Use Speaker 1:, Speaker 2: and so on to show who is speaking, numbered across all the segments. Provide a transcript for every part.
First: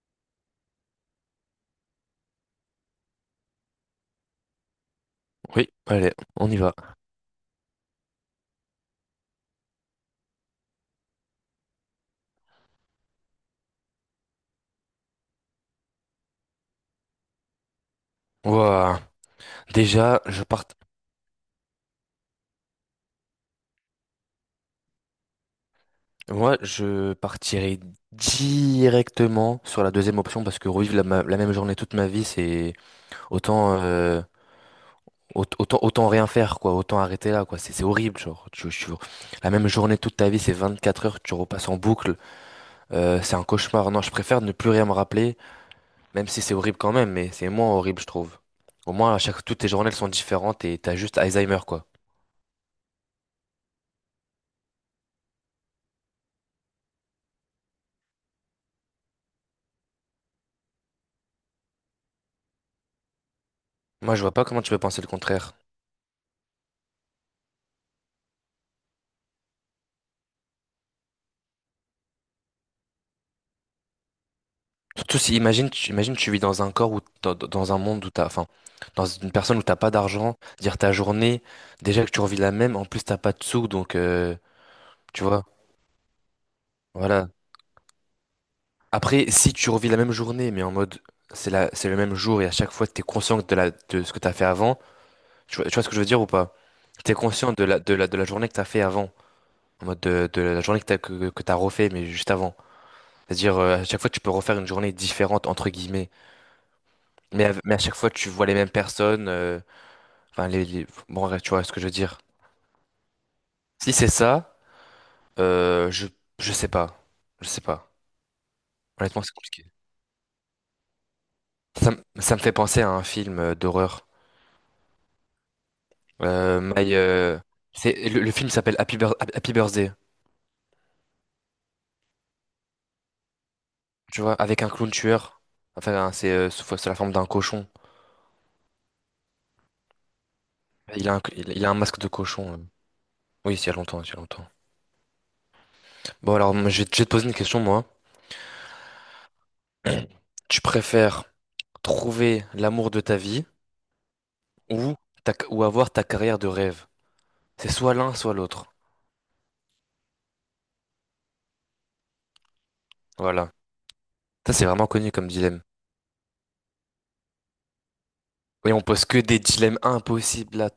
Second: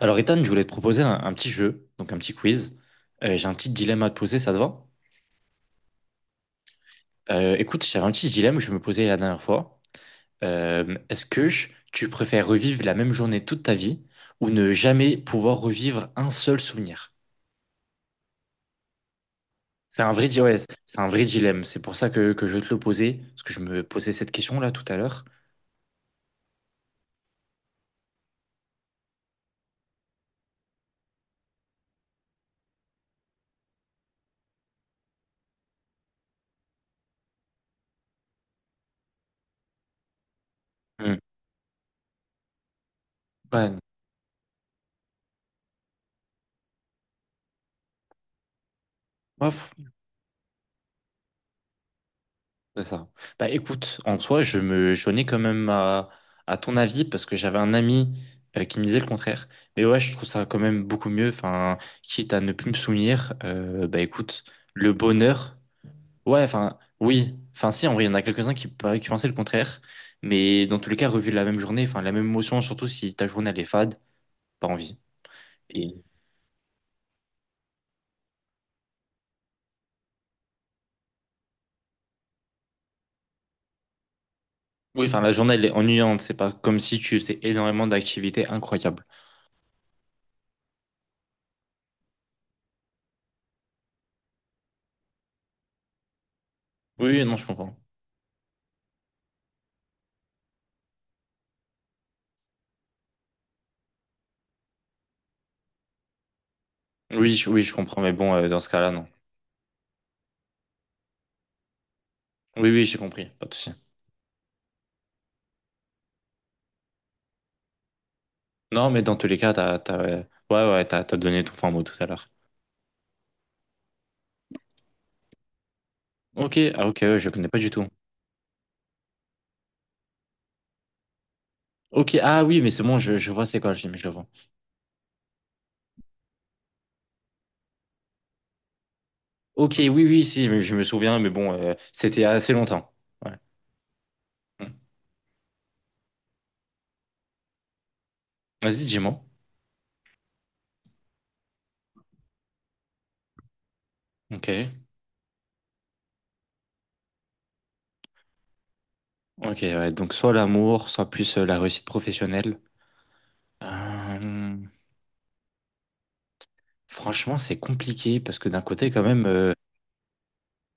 Speaker 1: Alors, Ethan, je voulais te proposer un petit jeu, donc un petit quiz. J'ai un petit dilemme à te poser, ça te va?
Speaker 2: Oui, allez, on y va.
Speaker 1: Écoute, j'ai un petit dilemme que je me posais la dernière fois. Est-ce que tu préfères revivre la même journée toute ta vie ou ne jamais pouvoir revivre un seul souvenir?
Speaker 2: Ouah.
Speaker 1: C'est un
Speaker 2: Déjà,
Speaker 1: vrai, di-
Speaker 2: je
Speaker 1: ouais,
Speaker 2: part...
Speaker 1: c'est un vrai dilemme. C'est pour ça que je vais te le poser, parce que je me posais cette question-là tout à l'heure.
Speaker 2: Moi, je partirai directement sur la deuxième option parce que revivre la même journée toute ma vie, c'est autant, euh, autant rien faire quoi, autant arrêter là quoi. C'est horrible genre. La même journée toute ta vie, c'est 24
Speaker 1: Hmm.
Speaker 2: heures, tu repasses en boucle, c'est un
Speaker 1: Ouais,
Speaker 2: cauchemar. Non, je préfère ne plus rien me rappeler, même si c'est horrible quand même, mais c'est moins horrible je trouve. Au moins, à chaque
Speaker 1: moi,
Speaker 2: toutes tes journées elles sont différentes et t'as juste Alzheimer quoi.
Speaker 1: c'est ça. Bah écoute, en soi, je me joignais quand même à ton avis parce que j'avais un ami qui me disait le contraire. Mais ouais, je trouve ça quand même beaucoup mieux. Enfin, quitte à ne plus me souvenir, bah
Speaker 2: Moi, je vois
Speaker 1: écoute,
Speaker 2: pas comment tu peux
Speaker 1: le
Speaker 2: penser le contraire.
Speaker 1: bonheur, ouais, enfin, oui. Enfin, si, en vrai, il y en a quelques-uns qui pensaient le contraire. Mais dans tous les cas, revivre la même journée, enfin, la même émotion, surtout si ta journée, elle est fade, pas envie.
Speaker 2: Tout, si- imagine,
Speaker 1: Et
Speaker 2: imagine, tu vis dans un corps ou dans un monde où t'as, enfin, dans une personne où t'as pas d'argent, dire ta journée, déjà que tu revis la même, en plus t'as pas de sous, donc,
Speaker 1: oui, enfin,
Speaker 2: tu
Speaker 1: la
Speaker 2: vois,
Speaker 1: journée, elle est ennuyante. C'est pas comme si tu
Speaker 2: voilà.
Speaker 1: faisais énormément d'activités incroyables.
Speaker 2: Après, si tu revis la même journée, mais en mode, c'est le même jour et à chaque fois t'es conscient de la, de ce que t'as fait avant, tu vois ce que je veux dire ou pas?
Speaker 1: Oui,
Speaker 2: T'es
Speaker 1: oui, non, je
Speaker 2: conscient
Speaker 1: comprends.
Speaker 2: de la journée que t'as fait avant, en mode de la journée que t'as, que t'as refait, mais juste avant. C'est-à-dire, à chaque fois tu peux refaire une journée différente, entre guillemets, mais, à-
Speaker 1: Oui, je
Speaker 2: mais à chaque
Speaker 1: comprends.
Speaker 2: fois
Speaker 1: Mais
Speaker 2: tu
Speaker 1: bon,
Speaker 2: vois les
Speaker 1: dans ce
Speaker 2: mêmes
Speaker 1: cas-là, non.
Speaker 2: personnes, Bon, bref, tu vois ce que je veux dire.
Speaker 1: Oui, oui, j'ai compris, pas de souci.
Speaker 2: Si c'est ça, euh, je, je sais pas. Je sais pas.
Speaker 1: Non, mais dans
Speaker 2: Honnêtement,
Speaker 1: tous
Speaker 2: c'est
Speaker 1: les cas,
Speaker 2: compliqué.
Speaker 1: ouais, ouais, ouais, t'as donné ton fin tout à l'heure.
Speaker 2: Ça me fait penser à un film d'horreur.
Speaker 1: Ok,
Speaker 2: Euh,
Speaker 1: ah
Speaker 2: My,
Speaker 1: ok, ouais, je
Speaker 2: euh,
Speaker 1: connais pas du tout.
Speaker 2: le film s'appelle Happy Birthday,
Speaker 1: Ok, ah oui, mais c'est bon, je vois c'est quoi le film, je le
Speaker 2: tu
Speaker 1: vois.
Speaker 2: vois, avec un clown tueur. Enfin, c'est sous c'est la forme d'un cochon.
Speaker 1: Ok, oui, oui, si, mais je me souviens, mais bon,
Speaker 2: Il a un masque de
Speaker 1: c'était assez
Speaker 2: cochon.
Speaker 1: longtemps. Ouais.
Speaker 2: Oui, c'est il y a longtemps, c'est il y a longtemps.
Speaker 1: Hmm.
Speaker 2: Bon, alors, moi, je vais te poser une question, moi.
Speaker 1: Vas-y, dis-moi.
Speaker 2: Tu préfères trouver l'amour de ta vie
Speaker 1: Ok,
Speaker 2: ou, ou avoir ta carrière de rêve? C'est soit l'un, soit l'autre.
Speaker 1: ok, ouais, donc soit l'amour, soit plus la réussite professionnelle.
Speaker 2: Voilà. Ça,
Speaker 1: Euh,
Speaker 2: c'est vraiment connu comme dilemme.
Speaker 1: franchement, c'est compliqué parce que d'un
Speaker 2: Oui, on
Speaker 1: côté, quand
Speaker 2: pose que
Speaker 1: même.
Speaker 2: des dilemmes impossibles à,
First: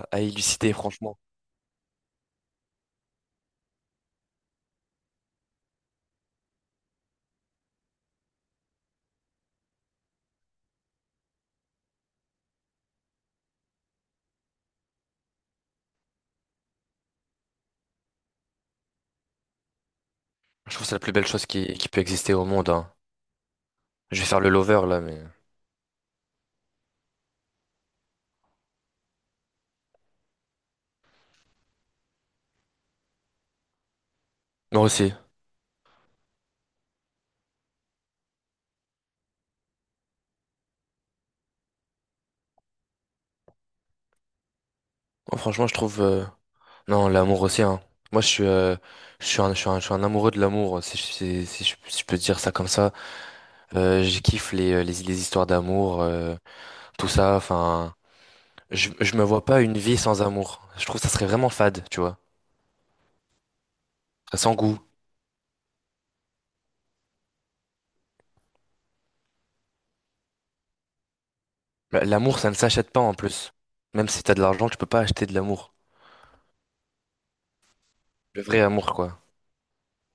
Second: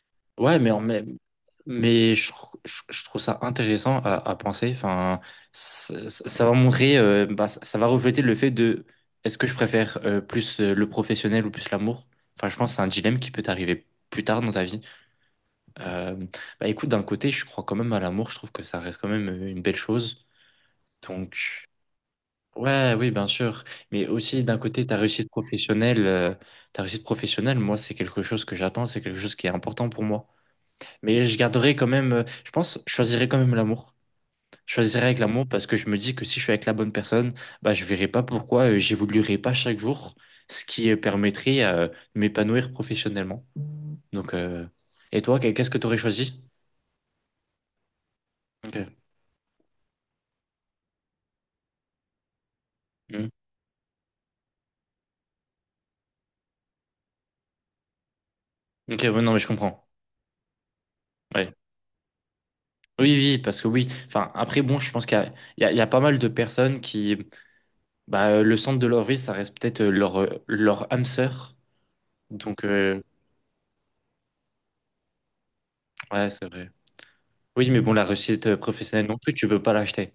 Speaker 2: à, à
Speaker 1: Ouais, mais,
Speaker 2: élucider,
Speaker 1: en- mais,
Speaker 2: franchement.
Speaker 1: je trouve ça intéressant à penser. Enfin, ça va montrer, bah, ça va refléter le fait de est-ce que je préfère plus le professionnel ou plus l'amour? Enfin, je pense que c'est un dilemme qui peut t'arriver plus tard dans ta vie. Euh, bah, écoute, d'un côté, je crois quand même à l'amour. Je trouve que ça reste quand même une belle chose.
Speaker 2: Je trouve que c'est la plus belle chose
Speaker 1: Donc,
Speaker 2: qui peut exister au monde, hein.
Speaker 1: ouais, oui, bien sûr. Mais
Speaker 2: Je vais faire
Speaker 1: aussi,
Speaker 2: le
Speaker 1: d'un
Speaker 2: lover,
Speaker 1: côté,
Speaker 2: là, mais...
Speaker 1: ta réussite professionnelle, moi, c'est quelque chose que j'attends, c'est quelque chose qui est important pour moi. Mais je garderai quand même, je pense, je choisirais quand même l'amour. Je
Speaker 2: Moi
Speaker 1: choisirais
Speaker 2: aussi.
Speaker 1: avec l'amour parce que je me dis que si je suis avec la bonne personne, bah, je verrai pas pourquoi j'évoluerai pas chaque jour, ce qui permettrait de m'épanouir professionnellement. Donc, et
Speaker 2: Moi,
Speaker 1: toi,
Speaker 2: franchement,
Speaker 1: qu'est-ce que tu aurais choisi?
Speaker 2: Non, l'amour aussi, hein. Moi,
Speaker 1: Ok,
Speaker 2: je suis un, je suis un, je suis un amoureux de l'amour, si, si je peux dire ça comme ça.
Speaker 1: hmm.
Speaker 2: Je kiffe les, les histoires d'amour, tout ça, enfin...
Speaker 1: Ok,
Speaker 2: je
Speaker 1: ouais,
Speaker 2: me
Speaker 1: non, mais
Speaker 2: vois
Speaker 1: je
Speaker 2: pas une
Speaker 1: comprends.
Speaker 2: vie sans amour. Je trouve que ça serait vraiment
Speaker 1: Ouais.
Speaker 2: fade, tu vois.
Speaker 1: Oui, oui, parce que oui. Enfin,
Speaker 2: Sans
Speaker 1: après, bon,
Speaker 2: goût.
Speaker 1: je pense il y a pas mal de personnes qui, bah, le centre de leur vie, ça reste peut-être leur âme sœur.
Speaker 2: Bah, l'amour, ça ne
Speaker 1: Donc,
Speaker 2: s'achète pas en plus. Même si t'as de l'argent, tu peux pas acheter de l'amour.
Speaker 1: ouais, c'est vrai. Oui, mais bon, la
Speaker 2: Le
Speaker 1: réussite
Speaker 2: vrai amour,
Speaker 1: professionnelle non
Speaker 2: quoi.
Speaker 1: plus, tu peux pas l'acheter.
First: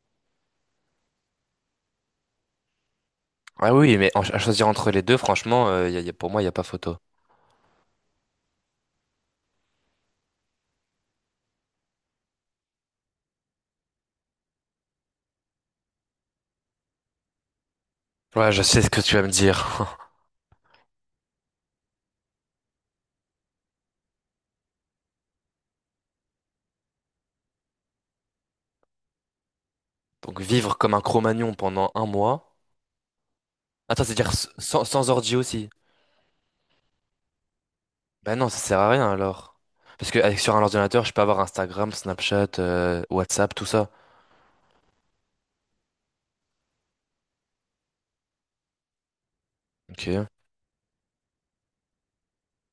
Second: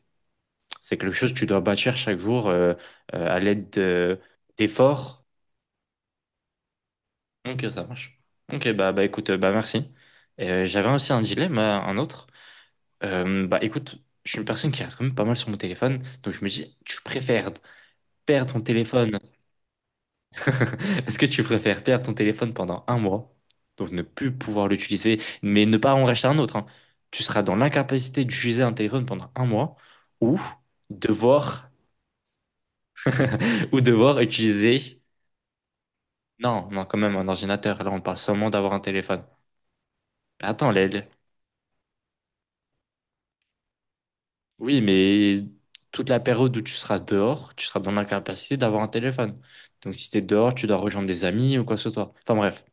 Speaker 1: C'est quelque chose que tu dois bâtir chaque jour à
Speaker 2: Ah
Speaker 1: l'aide
Speaker 2: oui, mais en- à choisir entre les deux,
Speaker 1: d'efforts.
Speaker 2: franchement, pour moi, il n'y a pas photo.
Speaker 1: Ok, ça marche. Ok, bah écoute, bah merci. Et, j'avais aussi un dilemme, un autre. Bah écoute, je suis une personne qui reste quand même pas mal sur mon téléphone, donc je me dis, tu préfères
Speaker 2: Ouais,
Speaker 1: perdre ton
Speaker 2: je sais ce que tu
Speaker 1: téléphone.
Speaker 2: vas me dire.
Speaker 1: Est-ce que tu préfères perdre ton téléphone pendant un mois, donc ne plus pouvoir l'utiliser, mais ne pas en racheter un autre, hein. Tu seras dans l'incapacité d'utiliser un téléphone pendant un mois, ou
Speaker 2: Donc vivre comme un cro-magnon
Speaker 1: devoir
Speaker 2: pendant un mois.
Speaker 1: ou
Speaker 2: Attends,
Speaker 1: devoir
Speaker 2: c'est-à-dire
Speaker 1: utiliser.
Speaker 2: sans ordi aussi.
Speaker 1: Non, non, quand même, un ordinateur. Là, on parle
Speaker 2: Bah
Speaker 1: seulement
Speaker 2: non, ça
Speaker 1: d'avoir un
Speaker 2: sert à rien
Speaker 1: téléphone.
Speaker 2: alors. Parce que avec,
Speaker 1: Mais
Speaker 2: sur un
Speaker 1: attends,
Speaker 2: ordinateur, je peux avoir Instagram, Snapchat, WhatsApp, tout ça.
Speaker 1: oui, mais toute la période où tu seras dehors, tu seras dans l'incapacité d'avoir un téléphone. Donc, si tu es
Speaker 2: Ok.
Speaker 1: dehors, tu dois rejoindre des amis ou quoi que ce soit. Enfin, bref.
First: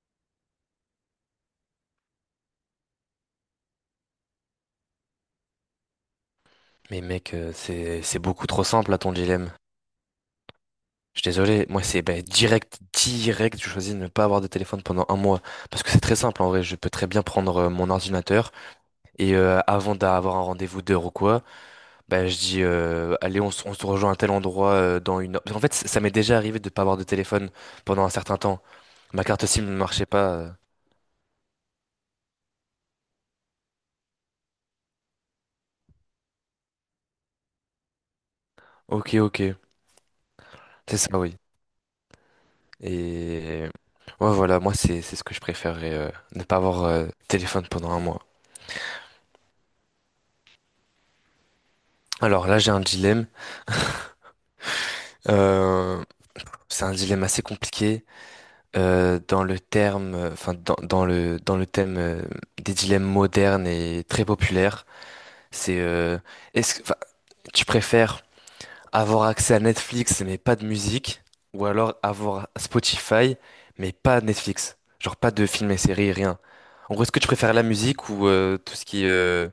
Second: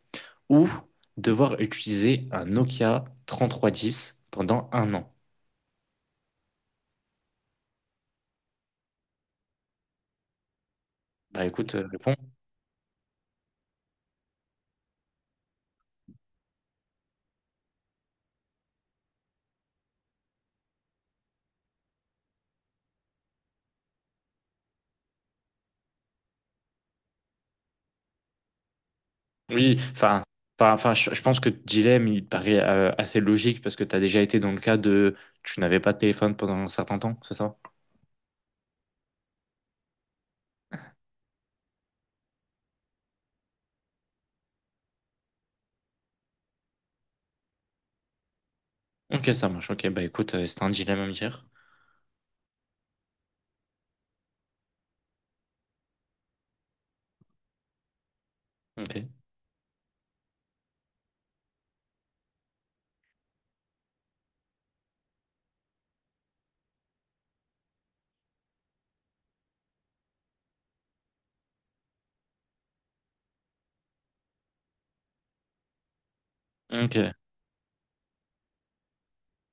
Speaker 1: Ou devoir utiliser un Nokia 3310 pendant un an.
Speaker 2: Mais mec, c'est beaucoup trop simple à ton dilemme. Je suis
Speaker 1: Bah,
Speaker 2: désolé,
Speaker 1: écoute,
Speaker 2: moi c'est
Speaker 1: réponds.
Speaker 2: ben, direct, je choisis de ne pas avoir de téléphone pendant un mois. Parce que c'est très simple en vrai, je peux très bien prendre mon ordinateur et avant d'avoir un rendez-vous d'heure ou quoi, ben, je dis allez on se rejoint à tel endroit dans une heure. Parce fait ça m'est déjà arrivé de ne pas avoir de téléphone pendant un certain temps. Ma carte SIM ne
Speaker 1: Oui,
Speaker 2: marchait
Speaker 1: enfin.
Speaker 2: pas.
Speaker 1: Enfin, je pense que le dilemme, il paraît assez logique parce que tu as déjà été dans le cas de tu n'avais pas de téléphone pendant un certain temps, c'est ça?
Speaker 2: Ok ok, c'est ça oui. Et ouais voilà, moi c'est ce que je préférerais, ne pas avoir de téléphone pendant un mois.
Speaker 1: Ok, ça marche. Ok, bah écoute, c'est un dilemme à me dire.
Speaker 2: Alors là j'ai un dilemme. Euh, c'est un dilemme assez compliqué.
Speaker 1: Ok.
Speaker 2: Dans le terme, enfin dans, dans le thème des dilemmes modernes et très populaires, c'est est-ce que enfin, tu préfères avoir accès à Netflix mais pas de musique ou alors avoir Spotify mais pas Netflix, genre pas de films et séries, rien. En
Speaker 1: Ok,
Speaker 2: gros, est-ce que tu préfères la musique ou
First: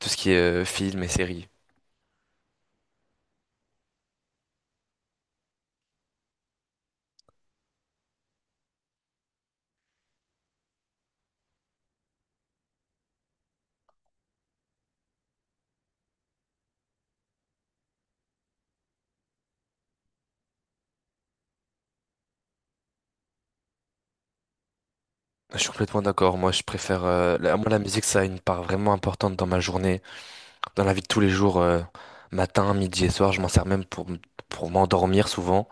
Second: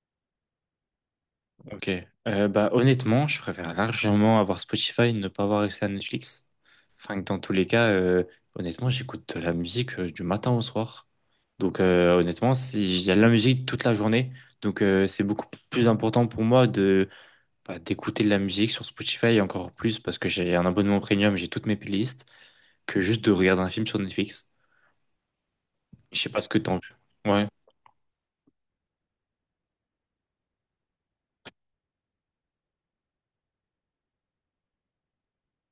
Speaker 2: tout ce qui est films et séries?
Speaker 1: ok. Bah honnêtement, je préfère largement avoir Spotify et ne pas avoir accès à Netflix. Enfin, que dans tous les cas, honnêtement, j'écoute de la musique du matin au soir. Donc honnêtement, il y a de la musique toute la journée. Donc c'est beaucoup plus important pour moi de bah, d'écouter de la musique sur Spotify et encore plus parce que j'ai un abonnement premium, j'ai toutes mes playlists, que juste de regarder un film sur Netflix.
Speaker 2: Je suis complètement
Speaker 1: Je sais
Speaker 2: d'accord.
Speaker 1: pas ce
Speaker 2: Moi,
Speaker 1: que
Speaker 2: je
Speaker 1: t'en...
Speaker 2: préfère
Speaker 1: Ouais.
Speaker 2: la musique, ça a une part vraiment importante dans ma journée. Dans la vie de tous les jours, matin, midi et soir, je m'en sers même pour m'endormir souvent,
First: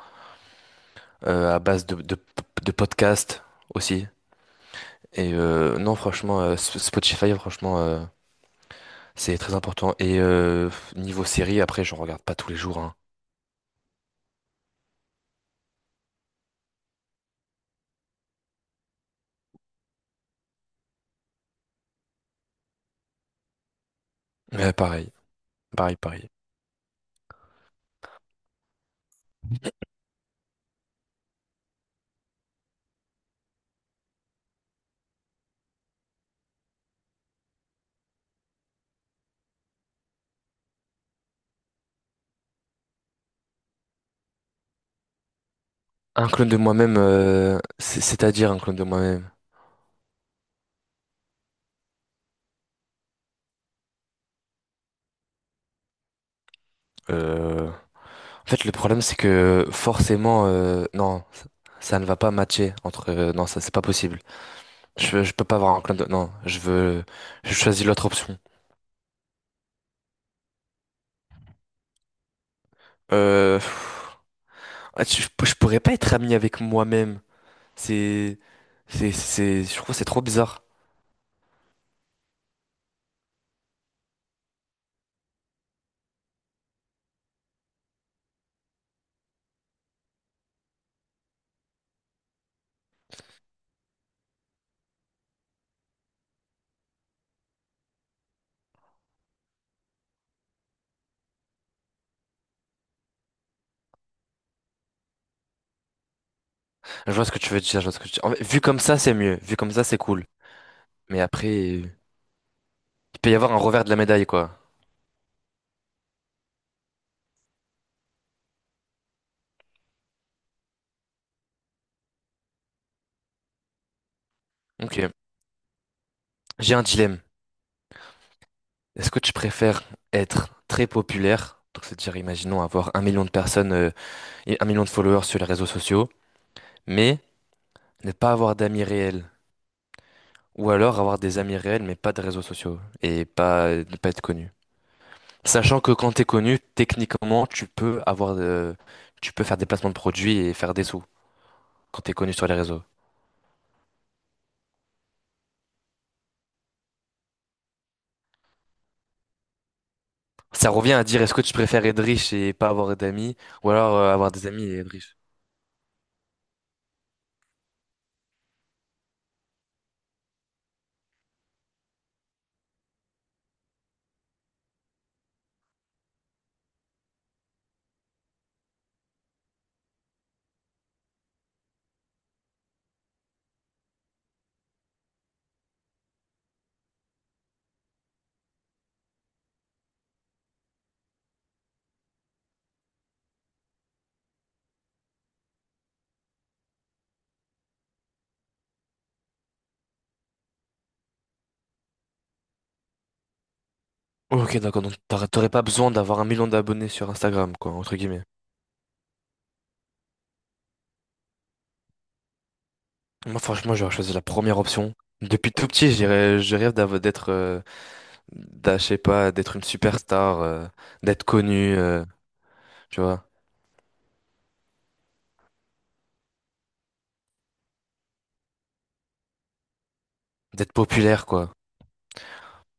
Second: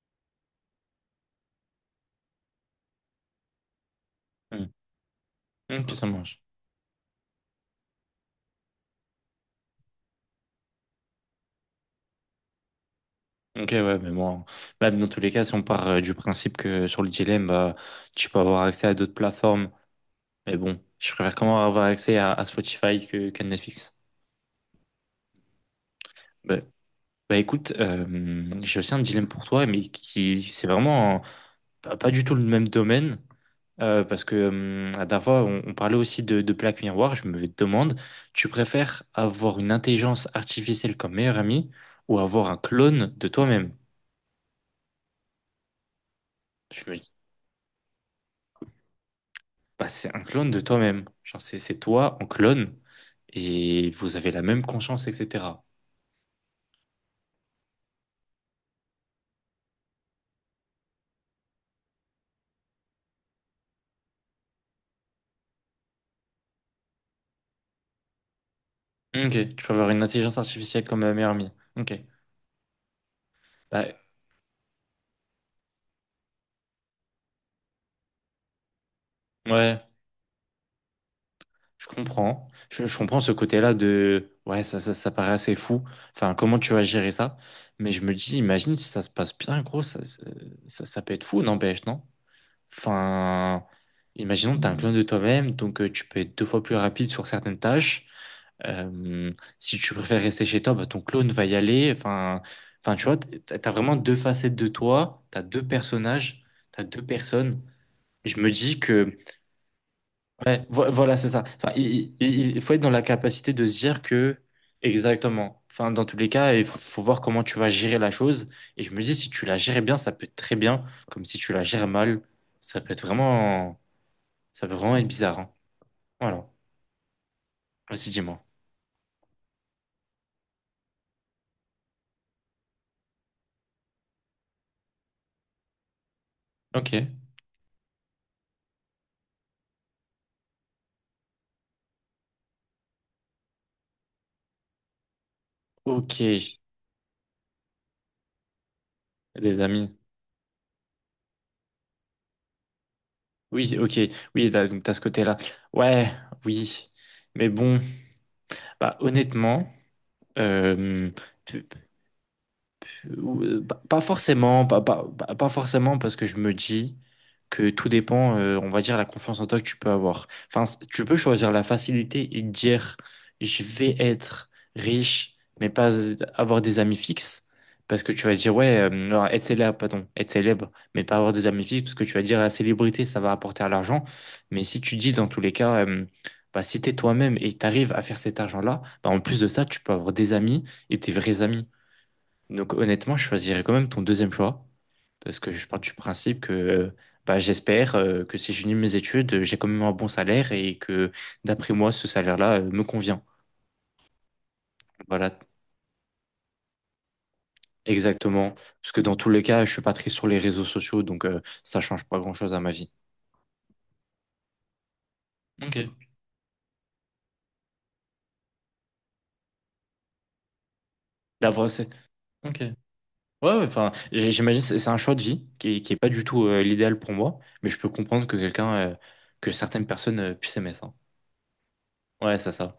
Speaker 2: à base de podcasts aussi.
Speaker 1: Hmm.
Speaker 2: Et
Speaker 1: Ok,
Speaker 2: non,
Speaker 1: ça marche.
Speaker 2: franchement, Sp- Spotify, franchement, c'est très important. Et niveau série, après, j'en regarde pas tous les jours, hein.
Speaker 1: Ok, ouais, mais bon, même dans tous les cas, si on part du principe que sur le dilemme, bah, tu peux avoir accès à d'autres plateformes, mais bon, je préfère quand même avoir accès à Spotify que, qu'à Netflix.
Speaker 2: Mais pareil, pareil, pareil.
Speaker 1: Bah, bah écoute, j'ai aussi un dilemme pour toi, mais qui, c'est vraiment pas du tout le même domaine, parce que la dernière fois, on parlait aussi de Black Mirror, je me demande, tu préfères avoir une intelligence artificielle comme meilleur ami ou avoir un clone de toi-même?
Speaker 2: Un clone de moi-même, c'est-à-dire un clone de moi-même.
Speaker 1: Bah, c'est un clone de toi-même. Genre, c'est toi en clone et vous avez la même conscience, etc.
Speaker 2: Euh, En fait, le problème, c'est que forcément, non, ça ne va pas matcher entre. Non, ça, c'est pas possible. Je peux pas avoir un clan de... Non, je veux... Je choisis l'autre option.
Speaker 1: Ok, tu peux avoir une intelligence artificielle comme ma meilleure amie. Ok, bah
Speaker 2: Pff, ah, tu- je pourrais pas être ami avec moi-même. C'est... Je
Speaker 1: ouais,
Speaker 2: trouve que c'est trop bizarre.
Speaker 1: je comprends. Je comprends ce côté-là de ouais, ça paraît assez fou. Enfin, comment tu vas gérer ça? Mais je me dis, imagine si ça se passe bien, gros, ça peut être fou, n'empêche, non? Enfin, imaginons que t'es un clone de toi-même, donc tu peux être deux fois plus rapide sur certaines tâches. Euh, si tu préfères rester chez toi, bah, ton clone va y aller. Enfin, tu vois, t'as vraiment deux facettes de toi, t'as deux personnages, t'as deux
Speaker 2: Je vois ce que tu veux
Speaker 1: personnes.
Speaker 2: dire, je vois ce que tu
Speaker 1: Et
Speaker 2: En
Speaker 1: je
Speaker 2: fait,
Speaker 1: me
Speaker 2: vu
Speaker 1: dis
Speaker 2: comme ça, c'est
Speaker 1: que,
Speaker 2: mieux. Vu comme ça, c'est cool.
Speaker 1: ouais, voilà,
Speaker 2: Mais
Speaker 1: c'est ça.
Speaker 2: après,
Speaker 1: Enfin, il faut être dans la
Speaker 2: il peut y avoir
Speaker 1: capacité
Speaker 2: un
Speaker 1: de se
Speaker 2: revers de la
Speaker 1: dire
Speaker 2: médaille,
Speaker 1: que,
Speaker 2: quoi.
Speaker 1: exactement. Enfin, dans tous les cas, faut voir comment tu vas gérer la chose. Et je me dis, si tu la gères bien, ça peut être très bien. Comme si tu la gères mal, ça peut être vraiment, ça peut vraiment être
Speaker 2: Ok.
Speaker 1: bizarre. Hein. Voilà.
Speaker 2: J'ai un dilemme.
Speaker 1: Vas-y, dis-moi.
Speaker 2: Est-ce que tu préfères être très populaire, donc c'est-à-dire, imaginons, avoir un million de personnes et un million de followers sur les réseaux sociaux,
Speaker 1: Ok.
Speaker 2: mais ne pas avoir d'amis réels? Ou alors avoir des amis réels mais pas de réseaux sociaux et pas ne pas être connu. Sachant que quand
Speaker 1: Ok,
Speaker 2: t'es connu, techniquement, tu peux faire
Speaker 1: les
Speaker 2: des
Speaker 1: amis.
Speaker 2: placements de produits et faire des sous quand t'es connu sur les réseaux.
Speaker 1: Oui, ok. Oui, t'as- donc t'as ce côté-là. Ouais, oui. Mais bon, bah honnêtement,
Speaker 2: Ça revient à
Speaker 1: euh,
Speaker 2: dire est-ce que tu préfères être riche et pas avoir d'amis ou
Speaker 1: pas
Speaker 2: alors
Speaker 1: pas
Speaker 2: avoir des amis
Speaker 1: forcément,
Speaker 2: et être riche.
Speaker 1: pas forcément parce que je me dis que tout dépend, on va dire, la confiance en toi que tu peux avoir. Enfin, tu peux choisir la facilité et te dire, je vais être riche, mais pas avoir des amis fixes. Parce que tu vas dire, ouais, non, être célèbre, pardon, être célèbre, mais pas avoir des amis fixes, parce que tu vas dire, la célébrité, ça va apporter à l'argent. Mais si tu dis, dans tous les cas, bah, si t'es toi-même et t'arrives à faire cet argent-là, bah, en plus de ça, tu peux avoir des amis et tes vrais amis. Donc honnêtement, je choisirais quand même ton deuxième choix, parce que je pars du principe que bah, j'espère que si j'unis mes études, j'ai quand même un bon salaire et que d'après moi, ce salaire-là me convient.
Speaker 2: Ok, d'accord, donc
Speaker 1: Voilà,
Speaker 2: t'aurais pas besoin d'avoir un million d'abonnés sur Instagram, quoi, entre guillemets.
Speaker 1: exactement. Parce que dans tous les cas, je suis pas très sur les réseaux sociaux, donc ça change pas grand-chose à ma vie.
Speaker 2: Moi, franchement, j'aurais choisi la première option. Depuis tout
Speaker 1: Ok.
Speaker 2: petit, je rêve d'être, je sais pas, d'être une superstar, d'être
Speaker 1: D'avoir,
Speaker 2: connu,
Speaker 1: c'est... Ok. Ouais,
Speaker 2: tu vois.
Speaker 1: ouais, enfin, j'imagine c'est un choix de vie qui est pas du tout l'idéal pour moi, mais je peux comprendre que quelqu'un, que certaines personnes puissent
Speaker 2: D'être
Speaker 1: aimer ça.
Speaker 2: populaire, quoi.
Speaker 1: Ouais, c'est ça.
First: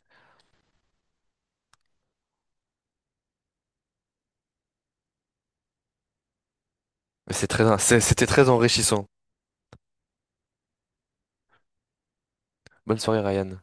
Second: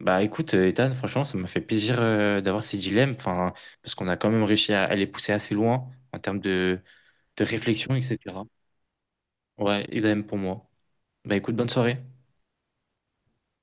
Speaker 1: Bah écoute, Ethan, franchement, ça m'a fait plaisir d'avoir ces dilemmes, enfin, parce qu'on a quand même réussi à les pousser assez loin en termes
Speaker 2: Mais
Speaker 1: de
Speaker 2: c'est très,
Speaker 1: réflexion,
Speaker 2: c'était
Speaker 1: etc.
Speaker 2: très enrichissant.
Speaker 1: Ouais, et idem pour moi. Bah écoute, bonne soirée.
Speaker 2: Bonne soirée, Ryan.